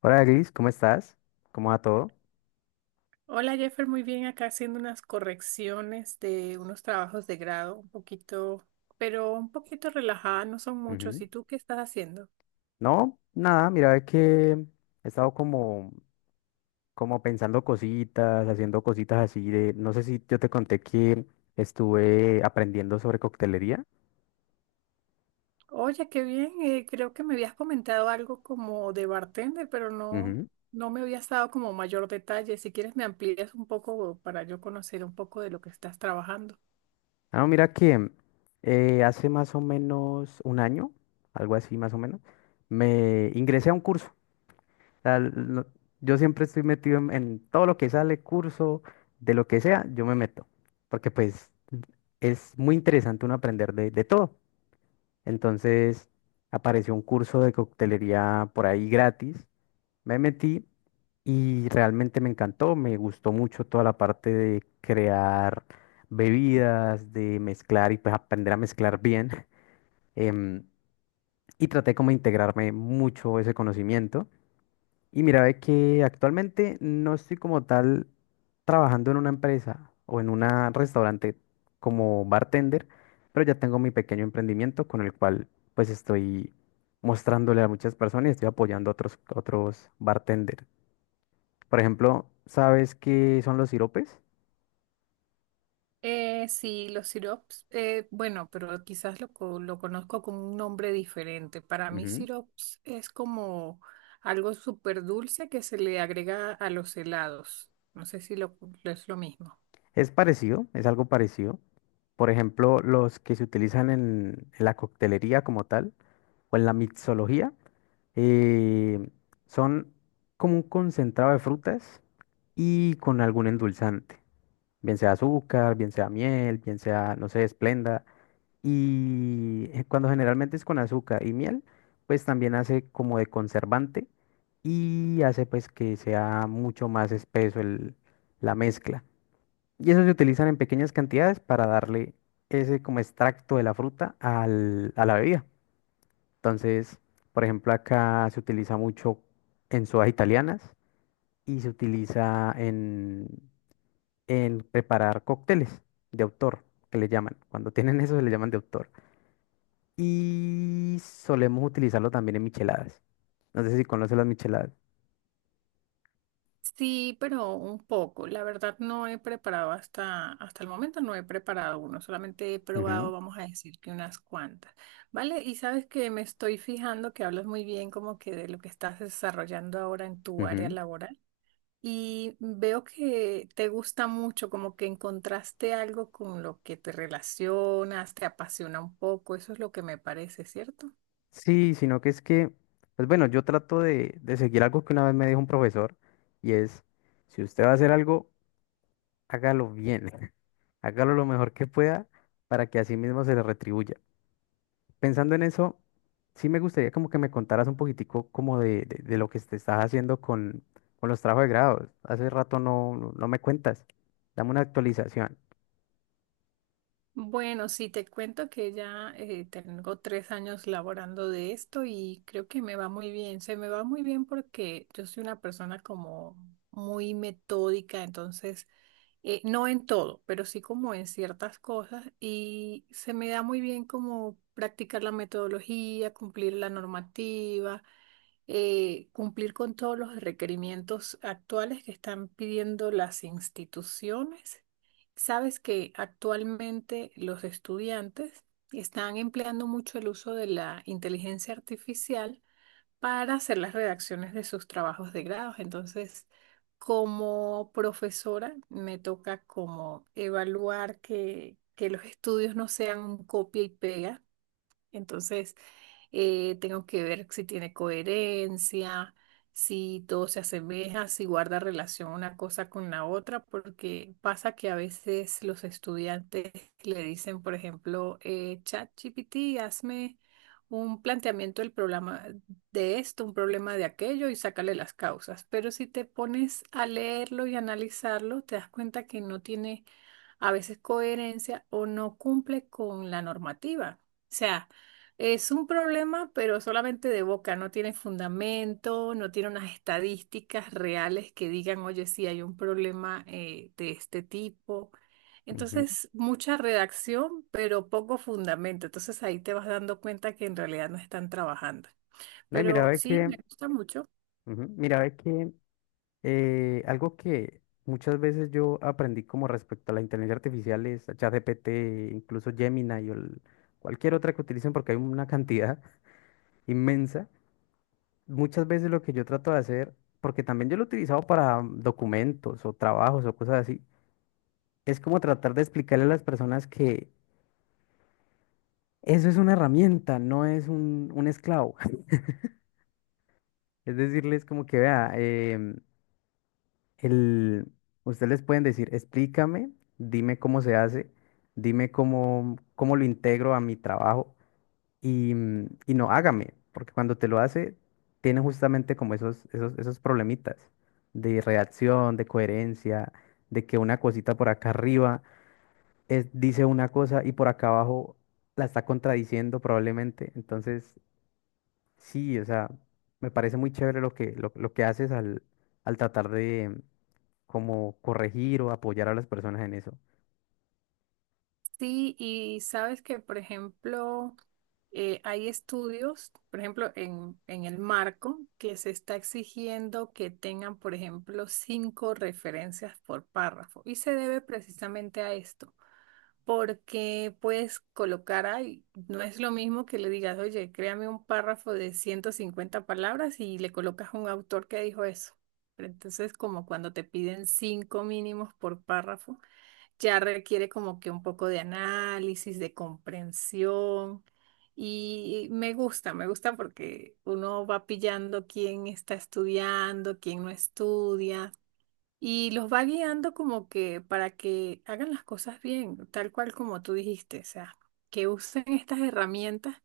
Hola Gris, ¿cómo estás? ¿Cómo va todo? Hola Jeffer, muy bien, acá haciendo unas correcciones de unos trabajos de grado, un poquito, pero un poquito relajada, no son muchos. Ujú. ¿Y tú qué estás haciendo? No, nada, mira que he estado como, como pensando cositas, haciendo cositas así de, no sé si yo te conté que estuve aprendiendo sobre coctelería. Oye, qué bien, creo que me habías comentado algo como de bartender, pero no, Ujú. no me habías dado como mayor detalle. Si quieres me amplías un poco para yo conocer un poco de lo que estás trabajando. Ah, no, mira que hace más o menos un año, algo así más o menos, me ingresé a un curso sea, lo- yo siempre estoy metido en todo lo que sale, curso, de lo que sea, yo me meto. Porque pues es muy interesante uno aprender de todo. Entonces apareció un curso de coctelería por ahí gratis. Me metí y realmente me encantó. Me gustó mucho toda la parte de crear bebidas, de mezclar y pues aprender a mezclar bien. em, y traté como de integrarme mucho ese conocimiento. Y mira, es que actualmente no estoy como tal trabajando en una empresa o en un restaurante como bartender, pero ya tengo mi pequeño emprendimiento con el cual pues estoy mostrándole a muchas personas y estoy apoyando a otros bartenders. Por ejemplo, ¿sabes qué son los siropes? Sí, los sirops, bueno, pero quizás lo conozco con un nombre diferente. Para mí, Ujú. sirops es como algo súper dulce que se le agrega a los helados. No sé si lo, es lo mismo. Es parecido, es algo parecido. Por ejemplo, los que se utilizan en la coctelería como tal o en la mixología. Eh, son como un concentrado de frutas y con algún endulzante, bien sea azúcar, bien sea miel, bien sea, no sé, esplenda. Y cuando generalmente es con azúcar y miel, pues también hace como de conservante y hace pues que sea mucho más espeso la mezcla. Y eso se utilizan en pequeñas cantidades para darle ese como extracto de la fruta a la bebida. Entonces, por ejemplo, acá se utiliza mucho en sodas italianas y se utiliza en preparar cócteles de autor, que le llaman. Cuando tienen eso, se le llaman de autor. Y solemos utilizarlo también en micheladas. No sé si conoces las micheladas. Sí, pero un poco. La verdad, no he preparado hasta el momento, no he preparado uno. Solamente he probado, vamos a decir que unas cuantas. ¿Vale? Y sabes que me estoy fijando que hablas muy bien como que de lo que estás desarrollando ahora en Ujú, tu ujú. área laboral. Y veo que te gusta mucho, como que encontraste algo con lo que te relacionas, te apasiona un poco, eso es lo que me parece, ¿cierto? Sí, sino que es que, pues bueno, yo trato de seguir algo que una vez me dijo un profesor y es, si usted va a hacer algo, hágalo bien, hágalo lo mejor que pueda para que así mismo se le retribuya. Pensando en eso, sí me gustaría como que me contaras un poquitico como de, de lo que te estás haciendo con los trabajos de grado. Hace rato no me cuentas. Dame una actualización. Bueno, sí, te cuento que ya tengo 3 años laborando de esto y creo que me va muy bien. Se me va muy bien porque yo soy una persona como muy metódica, entonces, no en todo, pero sí como en ciertas cosas y se me da muy bien como practicar la metodología, cumplir la normativa. Cumplir con todos los requerimientos actuales que están pidiendo las instituciones. Sabes que actualmente los estudiantes están empleando mucho el uso de la inteligencia artificial para hacer las redacciones de sus trabajos de grados. Entonces, como profesora, me toca como evaluar que los estudios no sean un copia y pega. Entonces, tengo que ver si tiene coherencia, si todo se asemeja, si guarda relación una cosa con la otra, porque pasa que a veces los estudiantes le dicen, por ejemplo, ChatGPT, hazme un planteamiento del problema de esto, un problema de aquello y sácale las causas. Pero si te pones a leerlo y analizarlo, te das cuenta que no tiene a veces coherencia o no cumple con la normativa. O sea, es un problema, pero solamente de boca, no tiene fundamento, no tiene unas estadísticas reales que digan, oye, sí hay un problema de este tipo. Ujú. Entonces, mucha redacción, pero poco fundamento. Entonces ahí te vas dando cuenta que en realidad no están trabajando. No, y mira, Pero ve sí, que, me gusta mucho. ujú, mira, ve que algo que muchas veces yo aprendí como respecto a la inteligencia artificial es a ChatGPT, incluso Gemini y cualquier otra que utilicen porque hay una cantidad inmensa. Muchas veces lo que yo trato de hacer, porque también yo lo he utilizado para documentos o trabajos o cosas así, es como tratar de explicarle a las personas que eso es una herramienta, no es un esclavo. Es decirles como que, vea, el, ustedes les pueden decir, explícame, dime cómo se hace, dime cómo, cómo lo integro a mi trabajo. Y, y no hágame, porque cuando te lo hace, tiene justamente como esos problemitas de reacción, de coherencia, de que una cosita por acá arriba dice una cosa y por acá abajo la está contradiciendo probablemente. Entonces, sí, o sea, me parece muy chévere lo que, lo que haces al, al tratar de como corregir o apoyar a las personas en eso. Sí, y sabes que, por ejemplo, hay estudios, por ejemplo, en el marco, que se está exigiendo que tengan, por ejemplo, 5 referencias por párrafo. Y se debe precisamente a esto, porque puedes colocar ahí, no es lo mismo que le digas, oye, créame un párrafo de 150 palabras y le colocas un autor que dijo eso. Pero entonces, como cuando te piden 5 mínimos por párrafo ya requiere como que un poco de análisis, de comprensión. Y me gusta porque uno va pillando quién está estudiando, quién no estudia, y los va guiando como que para que hagan las cosas bien, tal cual como tú dijiste, o sea, que usen estas herramientas,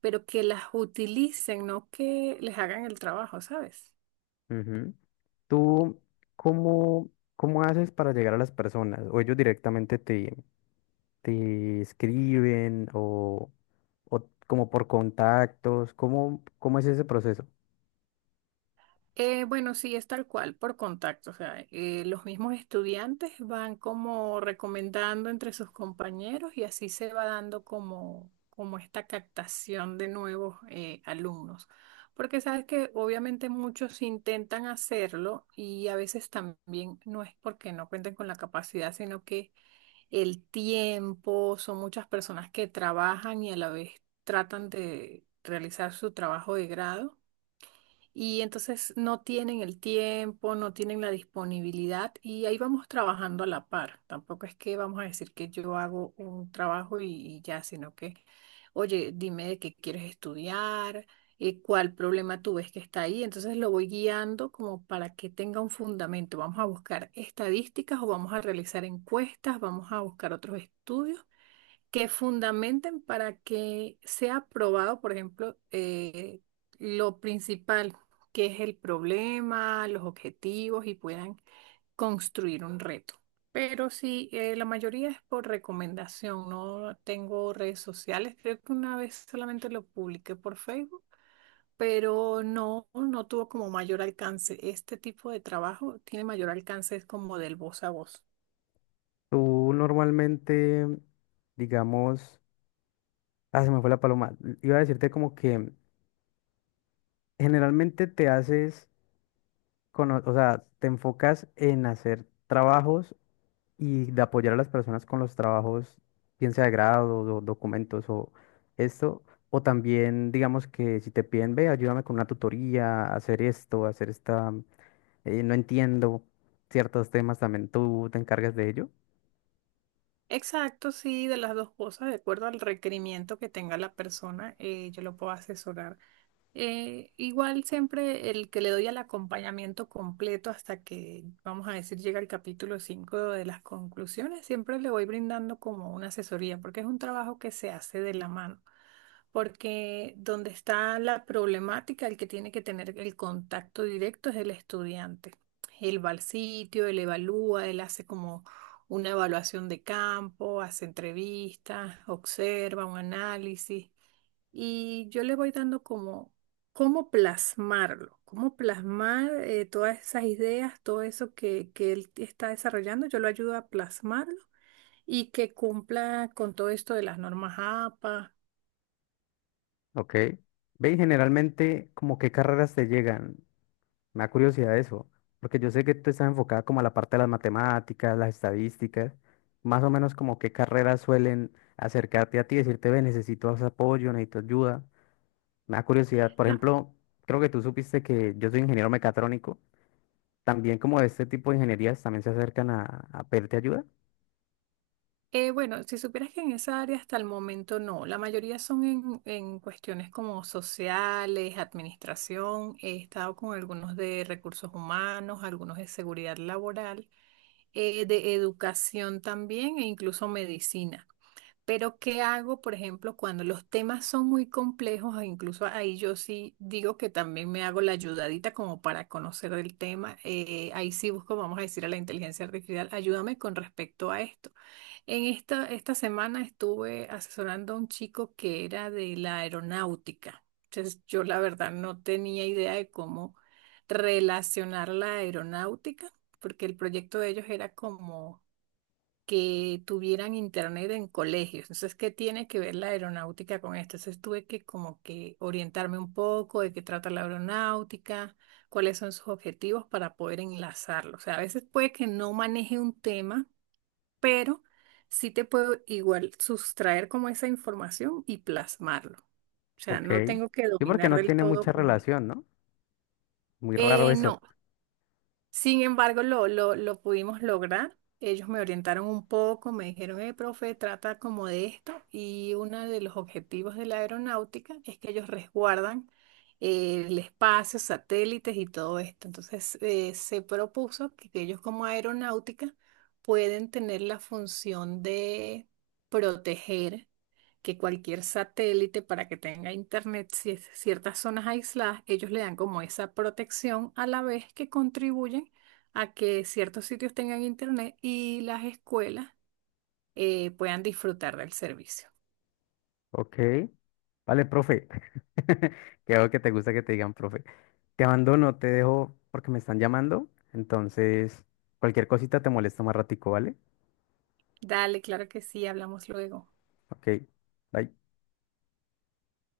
pero que las utilicen, no que les hagan el trabajo, ¿sabes? Ujú. ¿Tú cómo, cómo haces para llegar a las personas? ¿O ellos directamente te, te escriben o como por contactos? ¿Cómo, cómo es ese proceso? Bueno, sí, es tal cual, por contacto. O sea, los mismos estudiantes van como recomendando entre sus compañeros y así se va dando como esta captación de nuevos alumnos. Porque sabes que obviamente muchos intentan hacerlo y a veces también no es porque no cuenten con la capacidad, sino que el tiempo, son muchas personas que trabajan y a la vez tratan de realizar su trabajo de grado y entonces no tienen el tiempo, no tienen la disponibilidad y ahí vamos trabajando a la par. Tampoco es que vamos a decir que yo hago un trabajo y ya, sino que, oye, dime de qué quieres estudiar, cuál problema tú ves que está ahí. Entonces lo voy guiando como para que tenga un fundamento. Vamos a buscar estadísticas o vamos a realizar encuestas, vamos a buscar otros estudios que fundamenten para que sea aprobado, por ejemplo, lo principal, que es el problema, los objetivos y puedan construir un reto. Pero sí, la mayoría es por recomendación. No tengo redes sociales. Creo que una vez solamente lo publiqué por Facebook, pero no, no tuvo como mayor alcance. Este tipo de trabajo tiene mayor alcance, es como del voz a voz. Tú normalmente, digamos, ah, se me fue la paloma. Iba a decirte como que generalmente te haces, o sea, te enfocas en hacer trabajos y de apoyar a las personas con los trabajos, bien sea de grado, documentos o esto. O también, digamos que si te piden, ve, ayúdame con una tutoría, hacer esto, hacer esta. No entiendo ciertos temas también. ¿Tú te encargas de ello? Exacto, sí, de las dos cosas, de acuerdo al requerimiento que tenga la persona, yo lo puedo asesorar. Igual siempre el que le doy al acompañamiento completo hasta que, vamos a decir, llega el capítulo 5 de las conclusiones, siempre le voy brindando como una asesoría, porque es un trabajo que se hace de la mano porque donde está la problemática, el que tiene que tener el contacto directo es el estudiante. Él va al sitio, él evalúa, él hace como una evaluación de campo, hace entrevistas, observa un análisis y yo le voy dando como cómo plasmarlo, cómo plasmar todas esas ideas, todo eso que él está desarrollando, yo lo ayudo a plasmarlo y que cumpla con todo esto de las normas APA. Ok. Ve, y generalmente, ¿como qué carreras te llegan? Me da curiosidad eso, porque yo sé que tú estás enfocada como a la parte de las matemáticas, las estadísticas, más o menos como qué carreras suelen acercarte a ti, decirte, ve, necesito apoyo, necesito ayuda. Me da curiosidad, por ejemplo, creo que tú supiste que yo soy ingeniero mecatrónico, también como este tipo de ingenierías también se acercan a pedirte ayuda. Bueno, si supieras que en esa área hasta el momento no, la mayoría son en cuestiones como sociales, administración, he estado con algunos de recursos humanos, algunos de seguridad laboral, de educación también e incluso medicina. Pero ¿qué hago, por ejemplo, cuando los temas son muy complejos? E incluso ahí yo sí digo que también me hago la ayudadita como para conocer el tema. Ahí sí busco, vamos a decir, a la inteligencia artificial, ayúdame con respecto a esto. En esta semana estuve asesorando a un chico que era de la aeronáutica. Entonces, yo la verdad no tenía idea de cómo relacionar la aeronáutica, porque el proyecto de ellos era como que tuvieran internet en colegios. Entonces, ¿qué tiene que ver la aeronáutica con esto? Entonces, tuve que como que orientarme un poco de qué trata la aeronáutica, cuáles son sus objetivos para poder enlazarlo. O sea, a veces puede que no maneje un tema, pero sí te puedo igual sustraer como esa información y plasmarlo. O sea, Ok. no tengo que Sí, porque dominar no del tiene todo mucha como... relación, ¿no? Muy raro eso. no. Sin embargo, lo pudimos lograr. Ellos me orientaron un poco, me dijeron, profe, trata como de esto. Y uno de los objetivos de la aeronáutica es que ellos resguardan el espacio, satélites y todo esto. Entonces, se propuso que ellos como aeronáutica pueden tener la función de proteger que cualquier satélite para que tenga internet, si ciertas zonas aisladas, ellos le dan como esa protección a la vez que contribuyen a que ciertos sitios tengan internet y las escuelas puedan disfrutar del servicio. Ok. Vale, profe. Que veo que te gusta que te digan, profe. Te abandono, te dejo porque me están llamando. Entonces, cualquier cosita te molesta más ratico, ¿vale? Dale, claro que sí, hablamos luego. Ok. Bye.